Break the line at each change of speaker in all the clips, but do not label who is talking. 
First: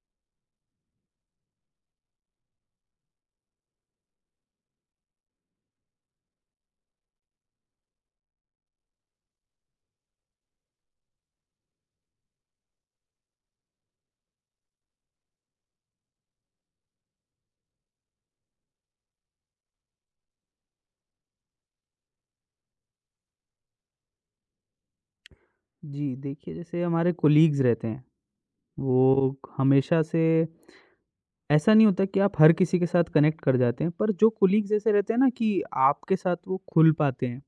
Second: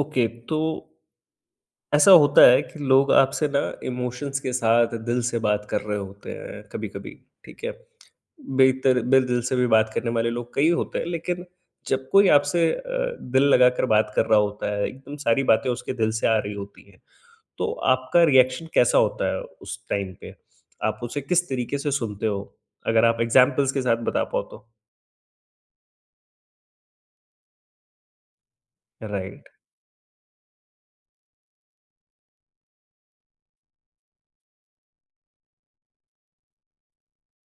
Okay, तो ऐसा होता है कि लोग आपसे ना इमोशंस के साथ दिल से बात कर रहे होते हैं कभी-कभी, ठीक है? बेहतर बे दिल से भी बात करने वाले लोग कई होते हैं, लेकिन जब कोई आपसे दिल लगाकर बात कर रहा होता है, एकदम सारी बातें उसके दिल से आ रही होती हैं, तो आपका रिएक्शन कैसा होता है उस टाइम पे? आप उसे किस तरीके से सुनते हो? अगर आप एग्ज़ाम्पल्स के साथ बता पाओ तो।
जी, देखिए, जैसे हमारे कोलीग्स रहते हैं, वो
राइट,
हमेशा से ऐसा नहीं होता कि आप हर किसी के साथ कनेक्ट कर जाते हैं, पर जो कोलीग्स ऐसे रहते हैं ना कि आपके साथ वो खुल पाते हैं,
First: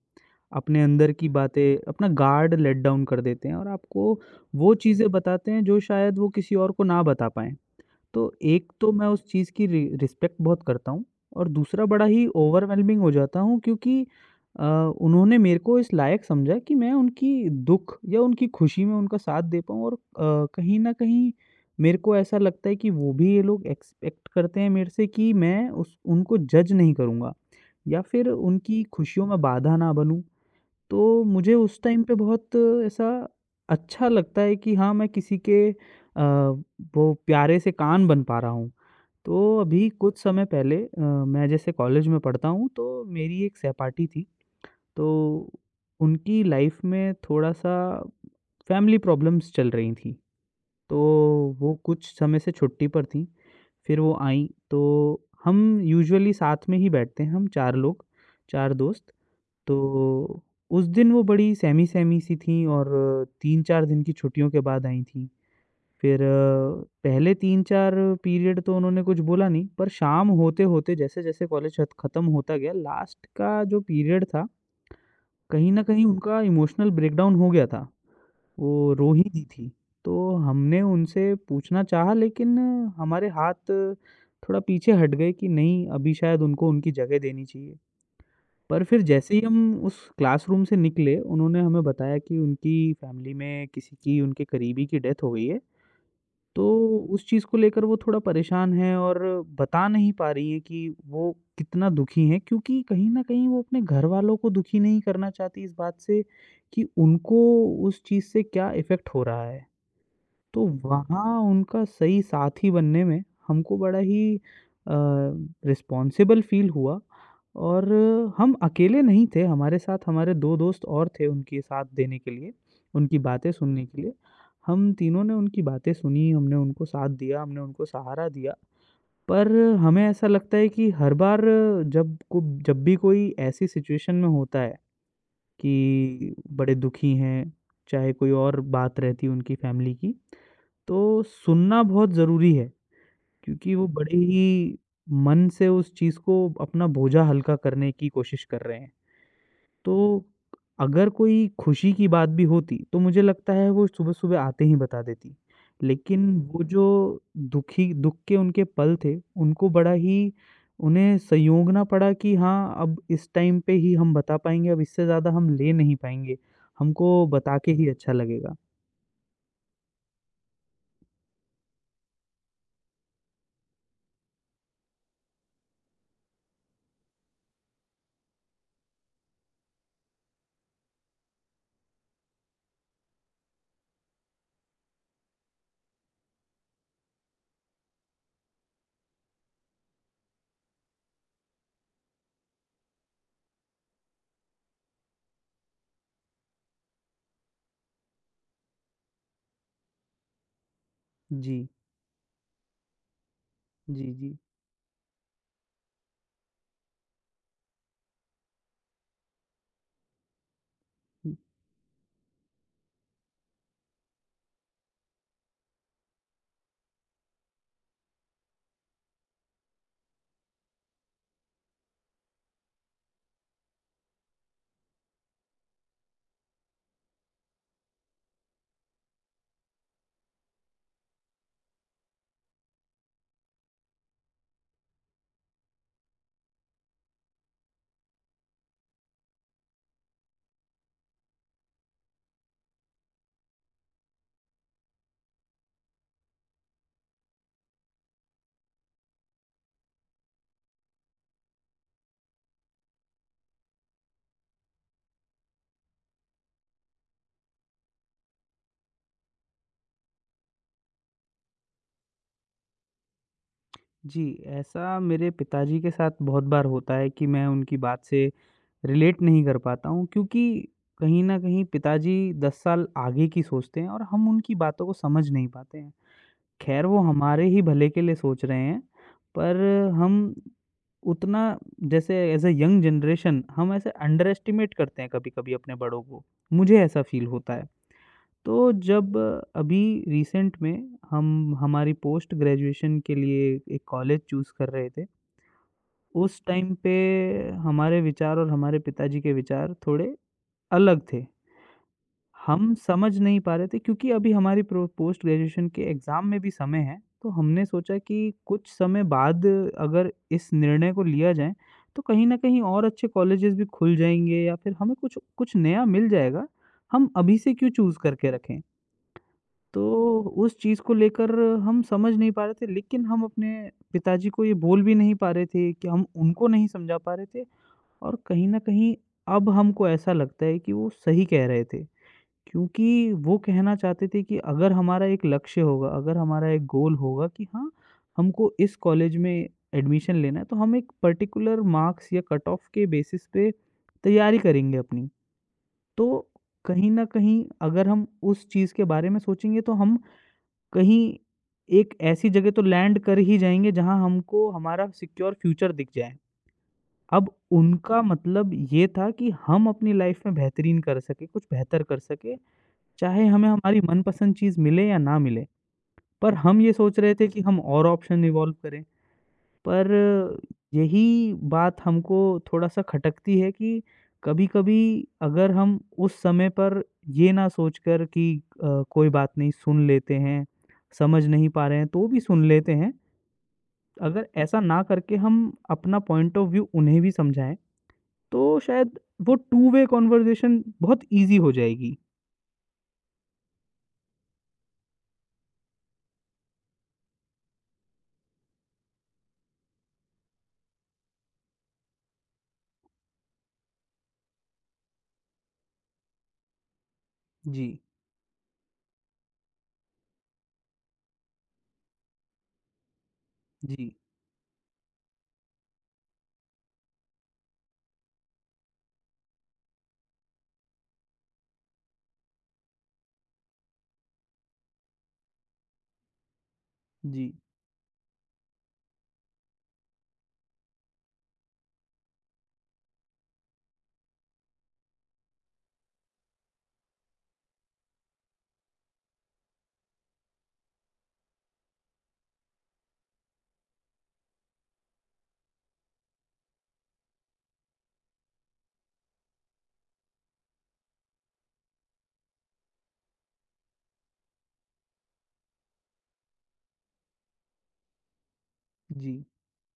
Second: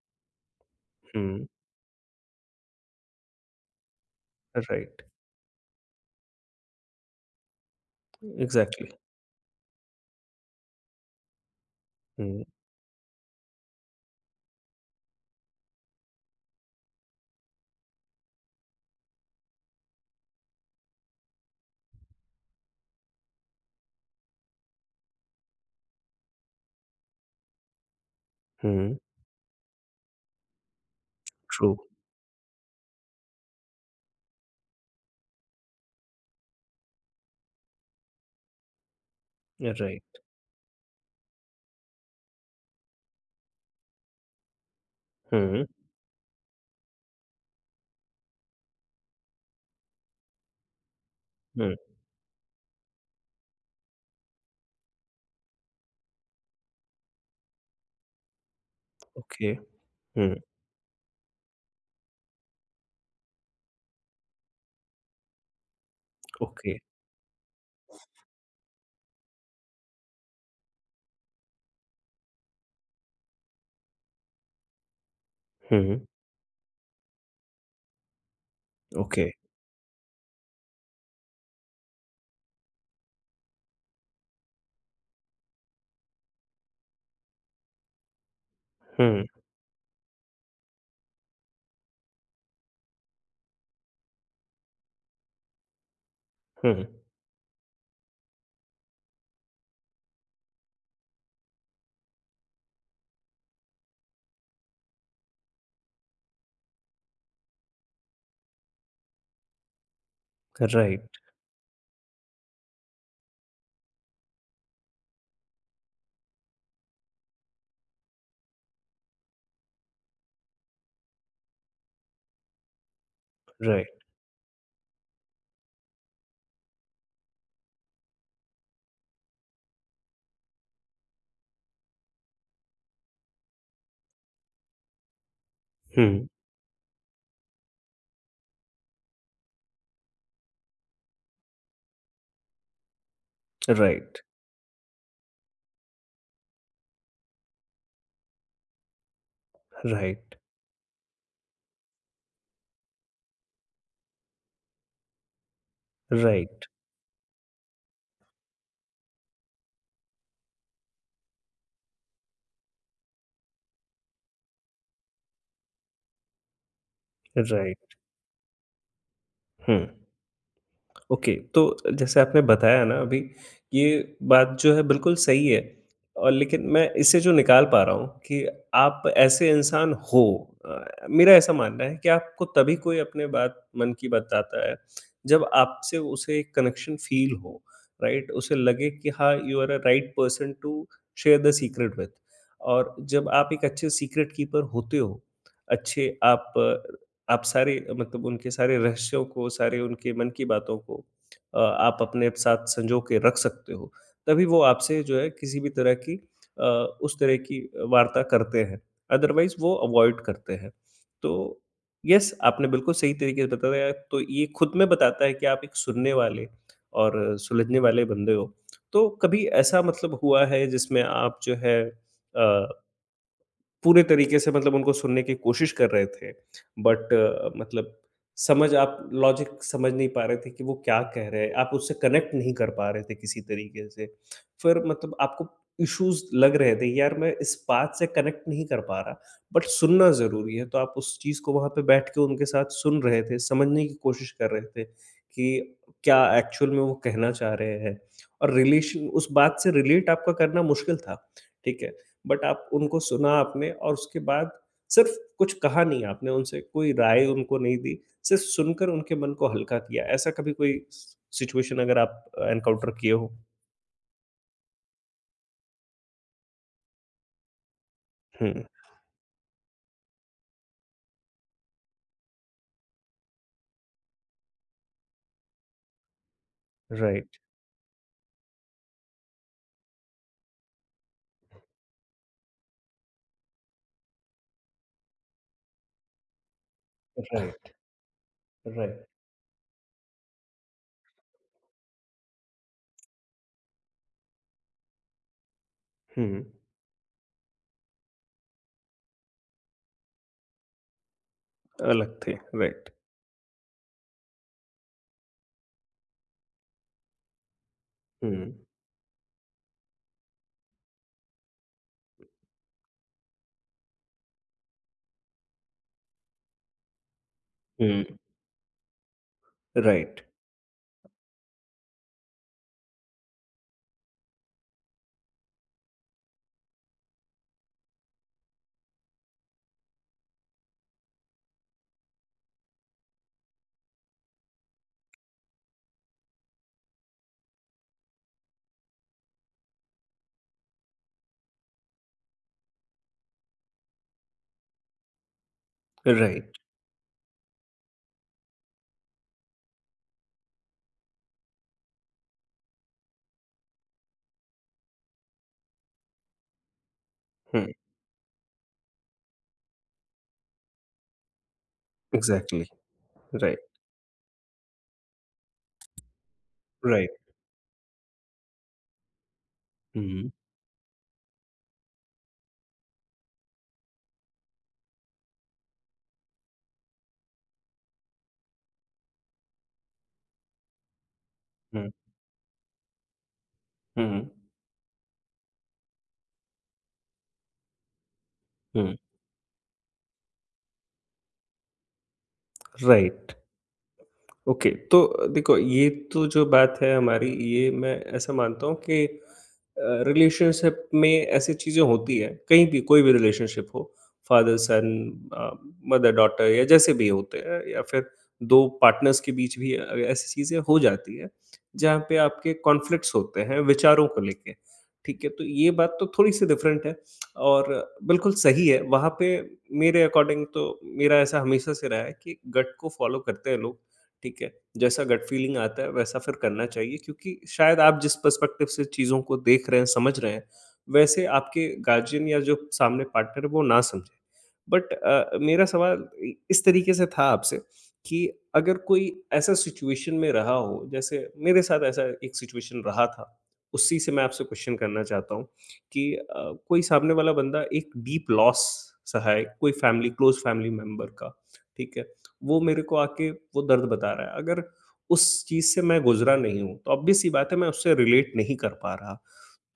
अपने अंदर की
हुँ,
बातें, अपना गार्ड लेट डाउन कर देते हैं और आपको वो
राइट,
चीज़ें बताते हैं जो शायद वो किसी और को ना बता पाएँ। तो एक
एग्ज़ैक्टली,
तो मैं उस चीज़ की रि रिस्पेक्ट बहुत करता हूँ और दूसरा बड़ा ही
हुँ,
ओवरवेल्मिंग हो जाता हूँ, क्योंकि अ, उन्होंने मेरे को इस लायक समझा कि मैं उनकी दुःख या उनकी खुशी में उनका साथ दे पाऊँ और कहीं न कहीं मेरे को ऐसा लगता है कि वो भी ये लोग एक्सपेक्ट करते हैं मेरे से कि मैं उस उनको जज नहीं करूँगा या फिर उनकी
हुँ,
खुशियों में बाधा ना बनूँ। तो मुझे
ट्रू,
उस टाइम पे बहुत ऐसा अच्छा लगता है कि हाँ, मैं किसी के वो प्यारे से कान बन पा रहा हूँ। तो अभी कुछ
राइट।
समय पहले मैं जैसे कॉलेज में पढ़ता हूँ, तो मेरी एक सहपाठी थी, तो
Mhm,
उनकी लाइफ़ में थोड़ा-सा फैमिली प्रॉब्लम्स चल रही थी। तो वो
mhm.
कुछ समय से छुट्टी पर थीं, फिर वो आईं, तो हम यूजुअली साथ में ही बैठते हैं, हम 4 लोग, 4 दोस्त।
Okay. Mhm.
तो उस दिन वो बड़ी सहमी-सहमी सी थीं और 3-4 दिन की छुट्टियों के बाद आई थीं। फिर
Okay.
पहले 3-4 पीरियड तो उन्होंने कुछ बोला नहीं, पर शाम होते-होते, जैसे-जैसे कॉलेज खत खत्म होता गया, लास्ट का जो पीरियड था, कहीं न कहीं
Mhm.
उनका इमोशनल ब्रेकडाउन हो गया था। वो रो ही
Okay.
दी थी। तो हमने उनसे पूछना चाहा, लेकिन हमारे हाथ थोड़ा पीछे हट गए कि नहीं, अभी शायद उनको उनकी जगह देनी चाहिए। पर फिर
Mhm.
जैसे ही हम उस क्लासरूम से निकले, उन्होंने हमें बताया कि उनकी फैमिली में किसी की, उनके करीबी की डेथ हो गई है। तो
Mhm.
उस चीज़ को लेकर वो थोड़ा परेशान हैं और बता नहीं पा रही हैं कि वो कितना दुखी हैं, क्योंकि कहीं न कहीं वो अपने घरवालों को दुखी नहीं करना चाहती इस बात से कि उनको उस चीज़ से क्या इफ़ेक्ट हो रहा है। तो
Right.
वहाँ उनका सही साथी बनने में हमको बड़ा ही अ, रिस्पॉन्सिबल फ़ील हुआ, और हम अकेले नहीं थे, हमारे साथ हमारे 2 दोस्त और थे उनके साथ देने के लिए, उनकी बातें सुनने
Right.
के लिए। हम तीनों ने उनकी बातें सुनी, हमने उनको साथ दिया, हमने उनको सहारा दिया। पर हमें ऐसा लगता है कि हर बार जब को जब भी कोई ऐसी सिचुएशन में होता है
Mhm.
कि बड़े दुखी हैं, चाहे कोई और बात रहती है उनकी फैमिली की, तो सुनना बहुत ज़रूरी है, क्योंकि वो बड़े
Right.
ही मन से उस चीज़ को, अपना बोझा हल्का करने की कोशिश कर रहे हैं। तो
Right.
अगर कोई खुशी की बात भी होती, तो मुझे लगता है वो सुबह-सुबह आते ही बता देती। लेकिन वो
Right.
जो दुखी दुःख के उनके पल थे, उनको बड़ा ही उन्हें संयोगना पड़ा कि हाँ, अब इस टाइम पे ही हम बता पाएँगे, अब इससे ज़्यादा हम ले नहीं पाएँगे। हमको बता के
Right.
ही अच्छा लगेगा।
Hmm. ओके, तो जैसे आपने बताया ना अभी, ये बात जो है बिल्कुल सही है और लेकिन मैं इससे जो निकाल पा रहा हूँ कि आप ऐसे इंसान हो, अ, मेरा ऐसा मानना है कि आपको तभी कोई अपने बात मन की बताता है, जब आपसे उसे एक कनेक्शन फ़ील हो, राइट? उसे लगे कि हाँ, you are a right person to share the secret with. और जब आप एक अच्छे सीक्रेट कीपर होते हो, अच्छे आप सारे मतलब उनके सारे रहस्यों को, सारे उनके मन की बातों को
जी,
आप अपने साथ सँजो के रख सकते हो।
जी, जी।
तभी वो आपसे जो है किसी भी तरह की अ, उस तरह की वार्ता करते हैं, अदरवाइज़ वो अवॉइड करते हैं। तो येस, आपने बिल्कुल सही तरीके से बताया तो ये खुद में बताता है कि आप एक सुनने वाले और सुलझने वाले बंदे हो। तो कभी ऐसा मतलब हुआ है जिसमें आप जो है अ पूरे तरीके से मतलब उनको सुनने की कोशिश कर रहे थे। बट मतलब समझ आप लॉजिक समझ नहीं पा रहे थे कि वो क्या कह रहे हैं, आप उससे कनेक्ट नहीं कर पा रहे थे किसी तरीके से। फिर मतलब आपको इश्यूज़ लग रहे थे, यार मैं इस बात से कनेक्ट नहीं कर पा रहा, बट सुनना ज़रूरी है। तो आप उस चीज़ को वहाँ पे बैठ के उनके साथ सुन रहे थे, समझने की कोशिश कर रहे थे कि क्या एक्चुअल में वो कहना चाह रहे हैं और रिलेशन उस बात से रिलेट आपका करना मुश्किल था, ठीक है? बट आप उनको सुना आपने और उसके बाद सिर्फ कुछ कहा नहीं आपने उनसे, कोई राय उनको नहीं दी, सिर्फ सुनकर उनके मन को हल्का किया। ऐसा कभी कोई सि सिचुएशन अगर आप एनकाउंटर किए हो?
जी, ऐसा मेरे पिताजी के साथ बहुत बार होता है कि मैं उनकी बात से
हुँ,
रिलेट नहीं कर पाता हूँ, क्योंकि कहीं न कहीं पिताजी 10 साल आगे की सोचते हैं और हम उनकी बातों को समझ नहीं पाते हैं। ख़ैर, वो
राइट।
हमारे ही भले के लिए सोच रहे हैं, पर हम उतना, जैसे एज़ अ यंग जनरेशन, हम ऐसे अंडर एस्टिमेट करते हैं कभी-कभी अपने बड़ों को। मुझे ऐसा फ़ील होता है।
राइट,
तो
राइट।
जब अभी रिसेंट में हम हमारी पोस्ट ग्रेजुएशन के लिए एक कॉलेज चूज़ कर रहे थे, उस
हुँ,
टाइम पे हमारे विचार और हमारे पिताजी के विचार थोड़े अलग थे।
अलग थे,
हम
राइट।
समझ नहीं पा रहे थे, क्योंकि अभी हमारी प्रो पोस्ट ग्रेजुएशन के एग्ज़ाम में भी समय है, तो हमने सोचा कि
हुँ,
कुछ समय बाद अगर इस निर्णय को लिया जाए, तो कहीं न कहीं और अच्छे कॉलेजेस भी खुल जाएँगे या फिर हमें कुछ कुछ नया मिल जाएगा। हम अभी से क्यों चूज़
हुँ।
करके रखें?
राइट,
तो उस चीज़ को लेकर हम समझ नहीं पा रहे थे, लेकिन हम अपने पिताजी को ये बोल भी नहीं पा रहे थे कि हम उनको नहीं समझा पा रहे थे, और कहीं न कहीं अब हमको ऐसा लगता है कि वो सही कह रहे थे। क्योंकि वो कहना चाहते थे कि अगर हमारा एक लक्ष्य होगा, अगर हमारा एक गोल होगा कि हाँ, हमको इस कॉलेज में एडमिशन लेना है, तो हम एक पर्टिकुलर मार्क्स या कट ऑफ के बेसिस पे तैयारी करेंगे अपनी। तो
राइट।
कहीं न कहीं अगर हम उस चीज़ के बारे में सोचेंगे, तो हम कहीं एक ऐसी जगह तो लैंड कर ही जाएँगे, जहाँ हमको हमारा सिक्योर फ्यूचर दिख जाए। अब
हुँ,
उनका मतलब ये था कि हम अपनी लाइफ में बेहतरीन कर सकें, कुछ बेहतर कर सकें,
एग्ज़ैक्टली,
चाहे हमें
राइट,
हमारी मनपसंद चीज़ मिले या ना मिले। पर हम ये सोच रहे
राइट।
थे कि हम और ऑप्शन इवॉल्व करें। पर
हुँ,
यही बात हमको थोड़ा-सा खटकती है कि कभी-कभी अगर हम उस समय पर ये ना सोचकर कि कोई बात नहीं, सुन लेते हैं, समझ नहीं पा रहे हैं
हुँ,
तो भी सुन लेते हैं।
हुँ,
अगर ऐसा ना करके हम अपना पॉइंट ऑफ व्यू उन्हें भी समझाएँ, तो
हुँ,
शायद वो टू वे कन्वर्सेशन बहुत ईज़ी हो जाएगी।
राइट। ओके, तो देखो ये तो जो बात है हमारी ये मैं ऐसा मानता हूँ कि अ, रिलेशनशिप में ऐसी चीज़ें होती हैं, कहीं भी कोई भी रिलेशनशिप हो, फादर-सन, अ, मदर-डॉटर या जैसे भी होते हैं
जी,
या फिर 2 पार्टनर्स के बीच भी ऐसी चीज़ें हो जाती हैं, जहाँ पे आपके कॉन्फ्लिक्ट्स होते हैं
जी,
विचारों को लेके, ठीक है? तो ये बात तो थोड़ी-सी डिफरेंट है और बिल्कुल सही है, वहाँ पे मेरे अकॉर्डिंग तो मेरा ऐसा हमेशा से रहा है कि गट को फ़ॉलो करते हैं लोग। ठीक है? जैसा गट फीलिंग आता है वैसा फिर करना चाहिए
जी,
क्योंकि शायद आप जिस पर्सपेक्टिव से चीज़ों को देख रहे हैं, समझ रहे हैं, वैसे आपके गार्जियन या जो सामने पार्टनर है वो ना समझे। बट मेरा सवाल इ इस तरीके से था आपसे कि अगर कोई ऐसा सिचुएशन में रहा हो, जैसे मेरे साथ ऐसा एक सिचुएशन रहा था, उसी से मैं आपसे क्वेश्चन करना चाहता हूँ कि कोई सामने वाला बंदा एक डीप लॉस सहा है, कोई फैमिली क्लोज़ फैमिली मेंबर का, ठीक है? वो मेरे को आके वो दर्द बता रहा है। अगर उस चीज़ से मैं गुज़रा नहीं हूँ, तो ऑब्वियस सी बात है मैं उससे रिलेट नहीं कर पा रहा।
जी।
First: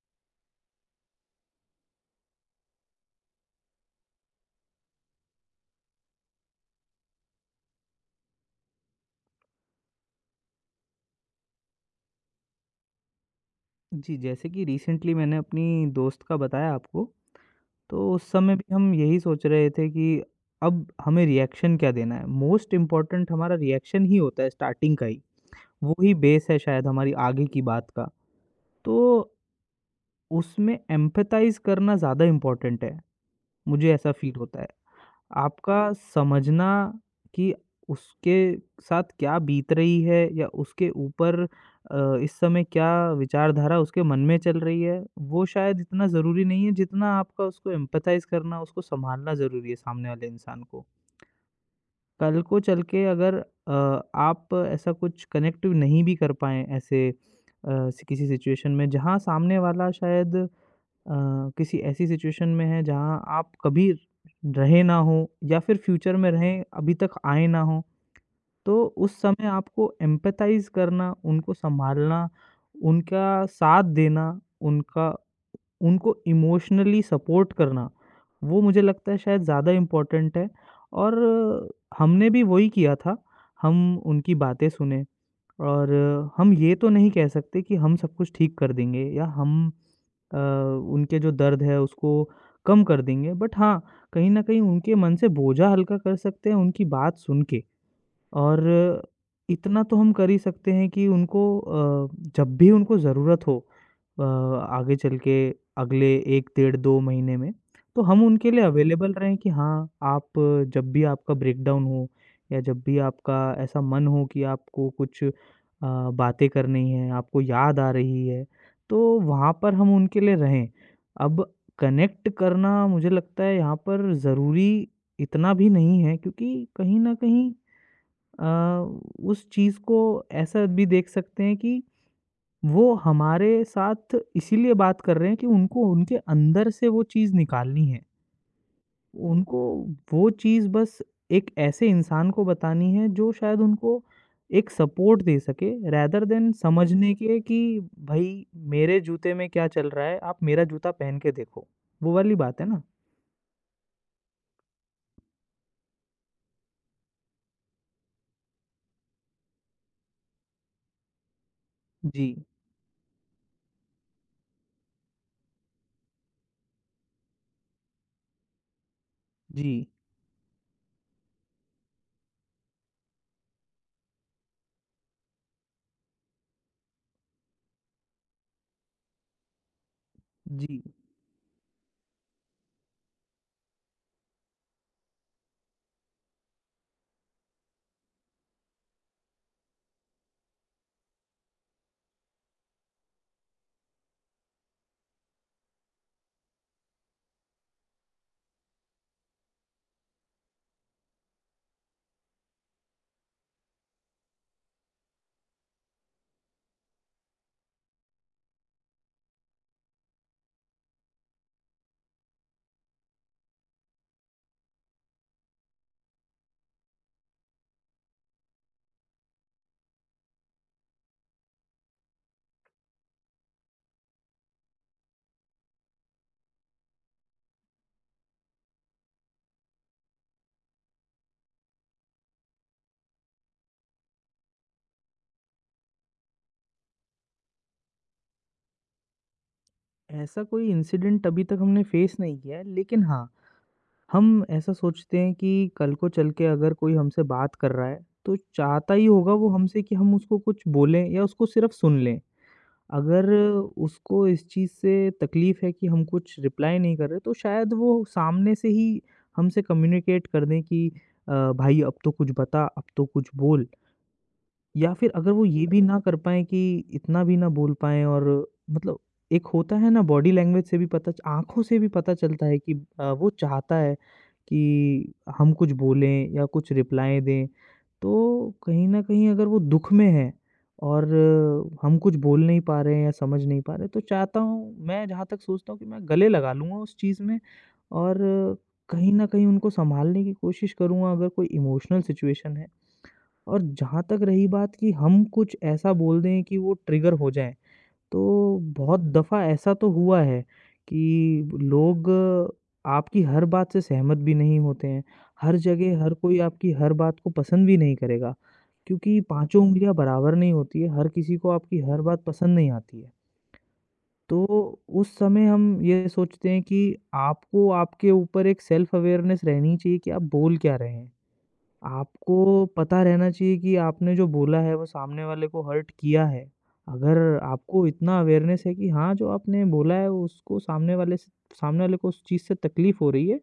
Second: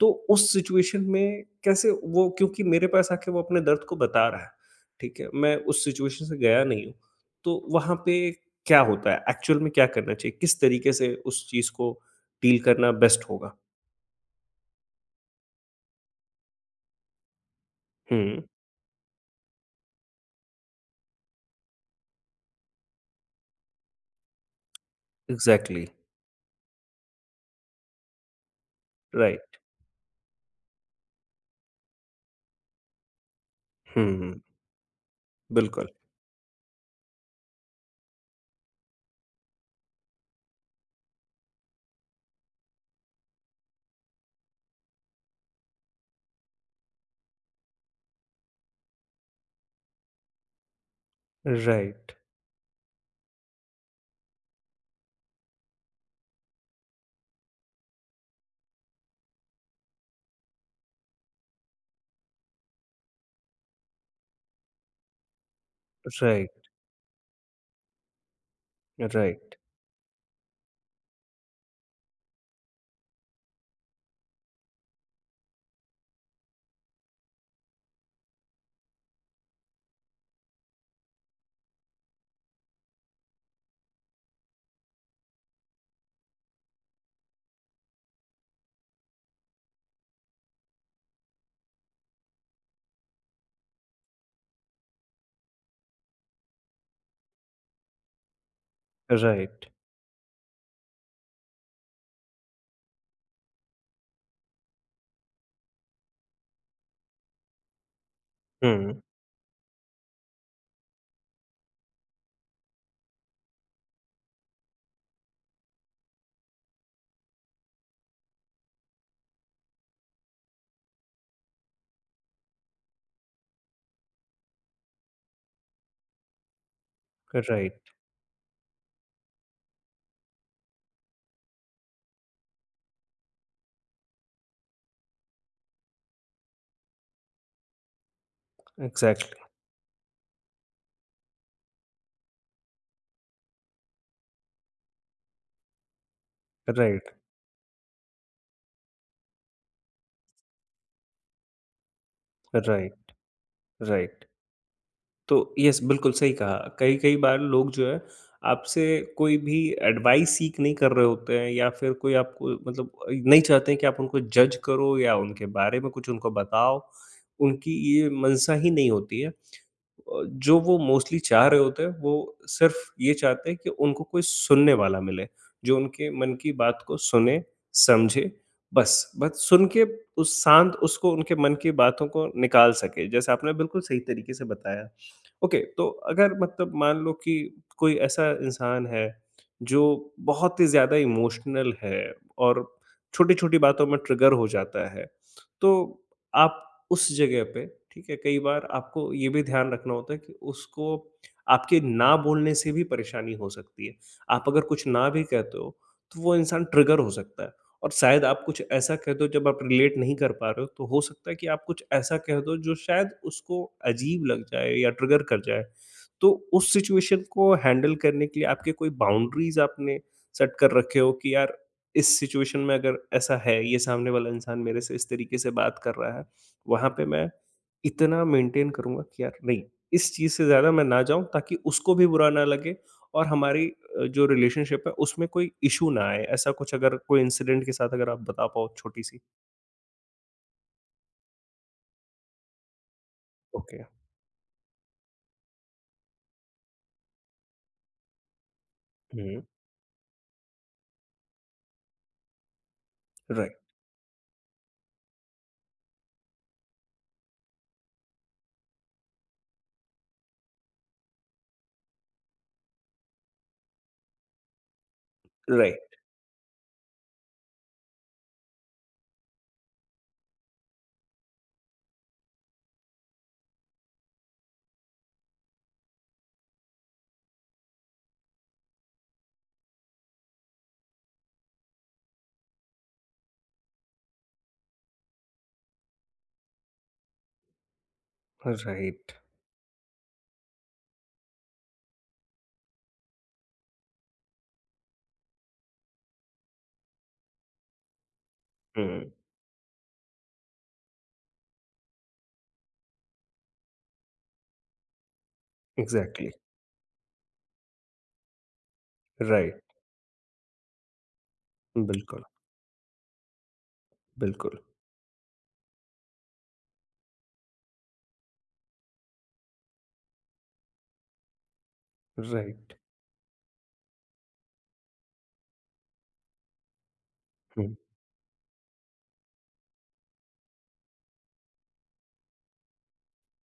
तो उस सिचुएशन में कैसे वो क्योंकि मेरे पास आके वो अपने दर्द को बता रहा है, ठीक है? मैं उस सिचुएशन से गया नहीं हूँ। तो वहाँ पे क्या होता है? एक्चुअल में क्या करना चाहिए? किस तरीके से उस चीज़ को डील करना बेस्ट होगा?
जी, जैसे कि रिसेंटली मैंने अपनी दोस्त का बताया आपको। तो उस
हुँ,
समय भी हम यही सोच रहे थे कि अब हमें रिएक्शन क्या देना है। मोस्ट इम्पोर्टेंट हमारा रिएक्शन ही होता है स्टार्टिंग का ही।
एग्ज़ैक्टली,
वो ही बेस है शायद हमारी आगे की बात का। तो
राइट।
उसमें एम्पैथाइज़ करना ज़्यादा इम्पोर्टेंट है। मुझे ऐसा
हुँ,
फ़ील होता है। आपका
बिल्कुल।
समझना कि उसके साथ क्या बीत रही है या उसके ऊपर इस समय क्या विचारधारा उसके मन में चल रही है, वो शायद इतना ज़रूरी नहीं है जितना आपका उसको एम्पैथाइज़ करना, उसको सँभालना ज़रूरी है सामने वाले इंसान को।
राइट,
कल को चल के अगर अ, आप ऐसा कुछ कनेक्ट नहीं भी कर पाएँ ऐसे किसी सिचुएशन में, जहाँ सामने वाला शायद किसी ऐसी सिचुएशन में है, जहाँ आप कभी रहे ना हो या फिर फ्यूचर में रहें
राइट,
अभी तक आए ना हो, तो उस समय
राइट,
आपको एम्पैथाइज़ करना, उनको सँभालना, उनका साथ देना, उनका उनको इमोशनली सपोर्ट करना, वो मुझे लगता है शायद ज़्यादा इम्पोर्टेंट है, और हमने भी वही किया था। हम उनकी बातें सुने, और हम ये तो नहीं कह सकते कि हम सब कुछ ठीक कर देंगे या हम उनके जो दर्द है उसको कम कर देंगे, बट हाँ, कहीं न कहीं उनके मन से बोझा हल्का कर सकते हैं उनकी बात सुन के। और
राइट।
इतना तो हम कर ही सकते हैं कि उनको जब भी उनको ज़रूरत हो, आगे चल के अगले 1 डेढ़ 2 महीने में, तो हम उनके लिए
हुँ,
अवेलेबल रहें कि हाँ, आप जब भी आपका ब्रेकडाउन हो या जब भी आपका ऐसा मन हो कि आपको कुछ बातें करनी है, आपको याद आ रही है, तो वहाँ पर हम उनके लिए रहें। अब कनेक्ट करना मुझे लगता है यहाँ पर ज़रूरी इतना भी नहीं है, क्योंकि कहीं न कहीं
राइट,
अ, उस चीज़ को ऐसा भी देख सकते हैं कि वो हमारे साथ इसीलिए बात कर रहे हैं कि उनको उनके अंदर से वो चीज़ निकालनी है।
एग्ज़ैक्टली।
उनको वो चीज़ बस एक ऐसे इंसान को बतानी है, जो शायद उनको एक सपोर्ट दे सके, रेदर देन
राइट,
समझने के कि भाई मेरे जूते में क्या चल रहा है, आप मेरा जूता पहन के देखो। वो वाली बात है ना?
Right, right. तो यस, बिल्कुल सही कहा। कई-कई बार लोग जो है, आपसे कोई भी एडवाइस सीक नहीं कर रहे होते हैं या फिर कोई
जी,
आपको मतलब नहीं चाहते हैं कि आप उनको जज करो या उनके बारे में कुछ उनको बताओ। उनकी ये मंशा ही नहीं होती है।
जी,
जो वो मोस्टली चाह रहे होते हैं वो सिर्फ़ ये चाहते हैं कि उनको कोई सुनने वाला मिले, जो उनके मन की बात को सुने, समझे, बस। बस सुन के उस शांत
जी।
उसको उनके मन की बातों को निकाल सके, जैसे आपने बिल्कुल सही तरीके से बताया। ओके, तो अगर मतलब मान लो कि कोई ऐसा इंसान है, जो बहुत ही ज़्यादा इमोशनल है और छोटी-छोटी बातों में ट्रिगर हो जाता है, तो आप उस जगह पे ठीक है कई बार आपको ये भी ध्यान रखना होता है कि उसको आपके ना बोलने से भी परेशानी हो सकती है। आप अगर कुछ ना भी कहते हो तो वो इंसान ट्रिगर हो सकता है और शायद आप कुछ ऐसा कह दो जब आप रिलेट नहीं कर पा रहे हो तो हो सकता है कि आप कुछ ऐसा कह दो जो शायद उसको अजीब लग जाए या ट्रिगर कर जाए। तो उस सिचुएशन को हैंडल करने के लिए आपके कोई बाउंड्रीज़ आपने सेट कर रखे हो कि यार इस सिचुएशन में अगर ऐसा है, ये सामने वाला इंसान मेरे से इस तरीके से बात कर रहा है वहाँ पे मैं इतना मेंटेन करूँगा कि यार नहीं, इस चीज़ से ज़्यादा मैं ना जाऊँ ताकि उसको भी बुरा ना लगे और हमारी जो रिलेशनशिप है उसमें कोई इश्यू ना आए। ऐसा कुछ अगर कोई इंसिडेंट के साथ अगर आप बता पाओ छोटी-सी?
ऐसा कोई इंसिडेंट अभी तक हमने फेस नहीं किया है, लेकिन हाँ,
ओके।
हम ऐसा सोचते हैं कि कल को चल के अगर कोई हमसे बात कर रहा है, तो चाहता ही होगा
हुँ,
वो हमसे कि हम उसको कुछ बोलें या उसको सिर्फ़ सुन लें। अगर
राइट,
उसको इस चीज़ से तकलीफ़ है कि हम कुछ रिप्लाई नहीं कर रहे, तो शायद वो सामने से ही हमसे कम्युनिकेट कर दें कि भाई अब तो कुछ बता, अब तो कुछ बोल। या फिर अगर वो ये भी
राइट,
ना कर पाएँ कि इतना भी ना बोल पाएँ, और मतलब एक होता है ना, बॉडी लैंग्वेज से भी पता च आँखों से भी पता चलता है कि वो चाहता है कि हम कुछ बोलें या कुछ रिप्लाई दें। तो कहीं न कहीं अगर वो दुःख में है, और हम कुछ बोल नहीं पा रहे हैं या समझ नहीं पा रहे, तो चाहता हूँ, मैं जहाँ तक सोचता हूँ कि मैं गले लगा लूँगा उस चीज़ में और आ, कहीं
राइट।
न कहीं उनको सँभालने की कोशिश करूँगा, अगर कोई इमोशनल सिचुएशन है। और जहाँ तक रही बात कि हम कुछ ऐसा बोल दें कि वो ट्रिगर हो जाएँ, तो बहुत
हुँ,
दफ़ा ऐसा तो हुआ है कि लोग आपकी हर बात से सहमत भी नहीं होते हैं। हर जगह हर
एग्ज़ैक्टली,
कोई आपकी हर बात को पसंद भी नहीं करेगा, क्योंकि
राइट,
पाँचों उँगलियाँ बराबर नहीं होती है, हर किसी को आपकी हर
बिल्कुल,
बात पसंद नहीं आती है। तो
बिल्कुल,
उस समय हम ये सोचते हैं कि आपको आपके ऊपर एक सेल्फ अवेयरनेस रहनी चाहिए कि आप बोल क्या रहे हैं। आपको
राइट।
पता रहना चाहिए कि आपने जो बोला है, वो सामने वाले को हर्ट किया है। अगर
हुँ,
आपको इतना अवेयरनेस है कि हाँ, जो आपने बोला है, वो उसको सामने वाले को उस चीज़ से तकलीफ़ हो रही है,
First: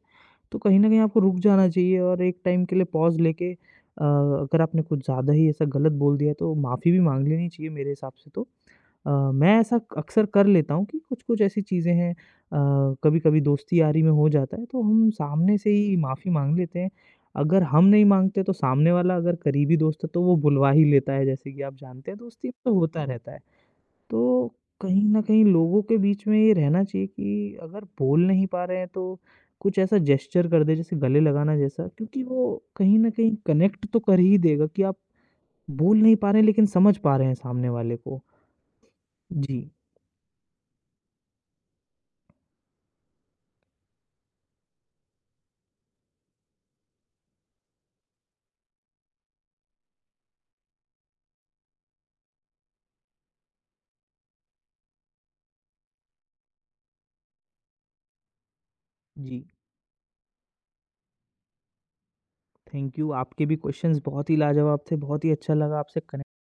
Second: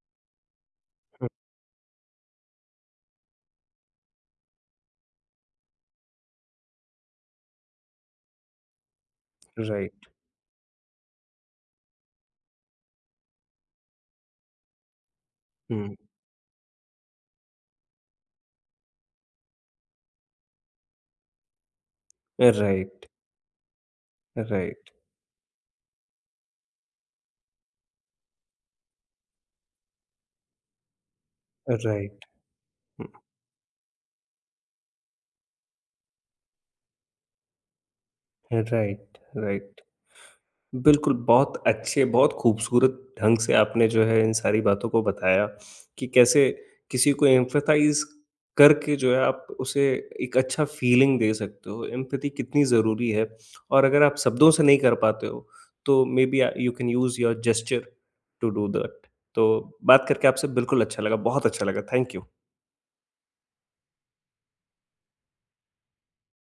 तो कहीं न कहीं आपको
हुँ,
रुक जाना चाहिए, और एक टाइम के लिए पॉज़ लेके, अगर आपने कुछ ज़्यादा ही ऐसा गलत बोल दिया, तो माफ़ी भी माँग लेनी चाहिए मेरे हिसाब से तो। मैं ऐसा
राइट,
अक्सर कर लेता हूँ कि कुछ-कुछ ऐसी चीज़ें हैं, कभी-कभी दोस्ती यारी में हो जाता है, तो हम सामने से ही
हुँ,
माफ़ी माँग लेते हैं। अगर हम नहीं माँगते, तो सामने वाला, अगर करीबी दोस्त है, तो वो बुलवा ही लेता है, जैसे कि आप जानते हैं दोस्ती में तो होता
राइट,
रहता है। तो
राइट,
कहीं न कहीं लोगों के बीच में ये रहना चाहिए कि अगर बोल नहीं पा रहे हैं तो कुछ ऐसा जेस्चर कर दें जैसे गले लगाना जैसा, क्योंकि
राइट,
वो कहीं
हुँ,
न कहीं कनेक्ट तो कर ही देगा कि आप बोल नहीं पा रहे हैं, लेकिन समझ पा रहे हैं सामने वाले को।
राइट,
जी,
राइट। बिल्कुल, बहुत अच्छे, बहुत खूबसूरत ढंग से आपने जो है इन सारी बातों को बताया कि कैसे किसी को एम्पैथाइज़ करके जो है आप उसे एक अच्छा फ़ीलिंग दे सकते हो। एम्पैथी कितनी ज़रूरी है और अगर आप शब्दों से नहीं कर पाते हो, तो maybe you can use your gesture to do that.
जी।
तो बात करके आपसे बिल्कुल अच्छा लगा, बहुत अच्छा लगा। Thank you.
Thank you. आपके भी क्वेश्चंस बहुत ही लाजवाब थे। बहुत ही अच्छा लगा आपसे कनेक्ट।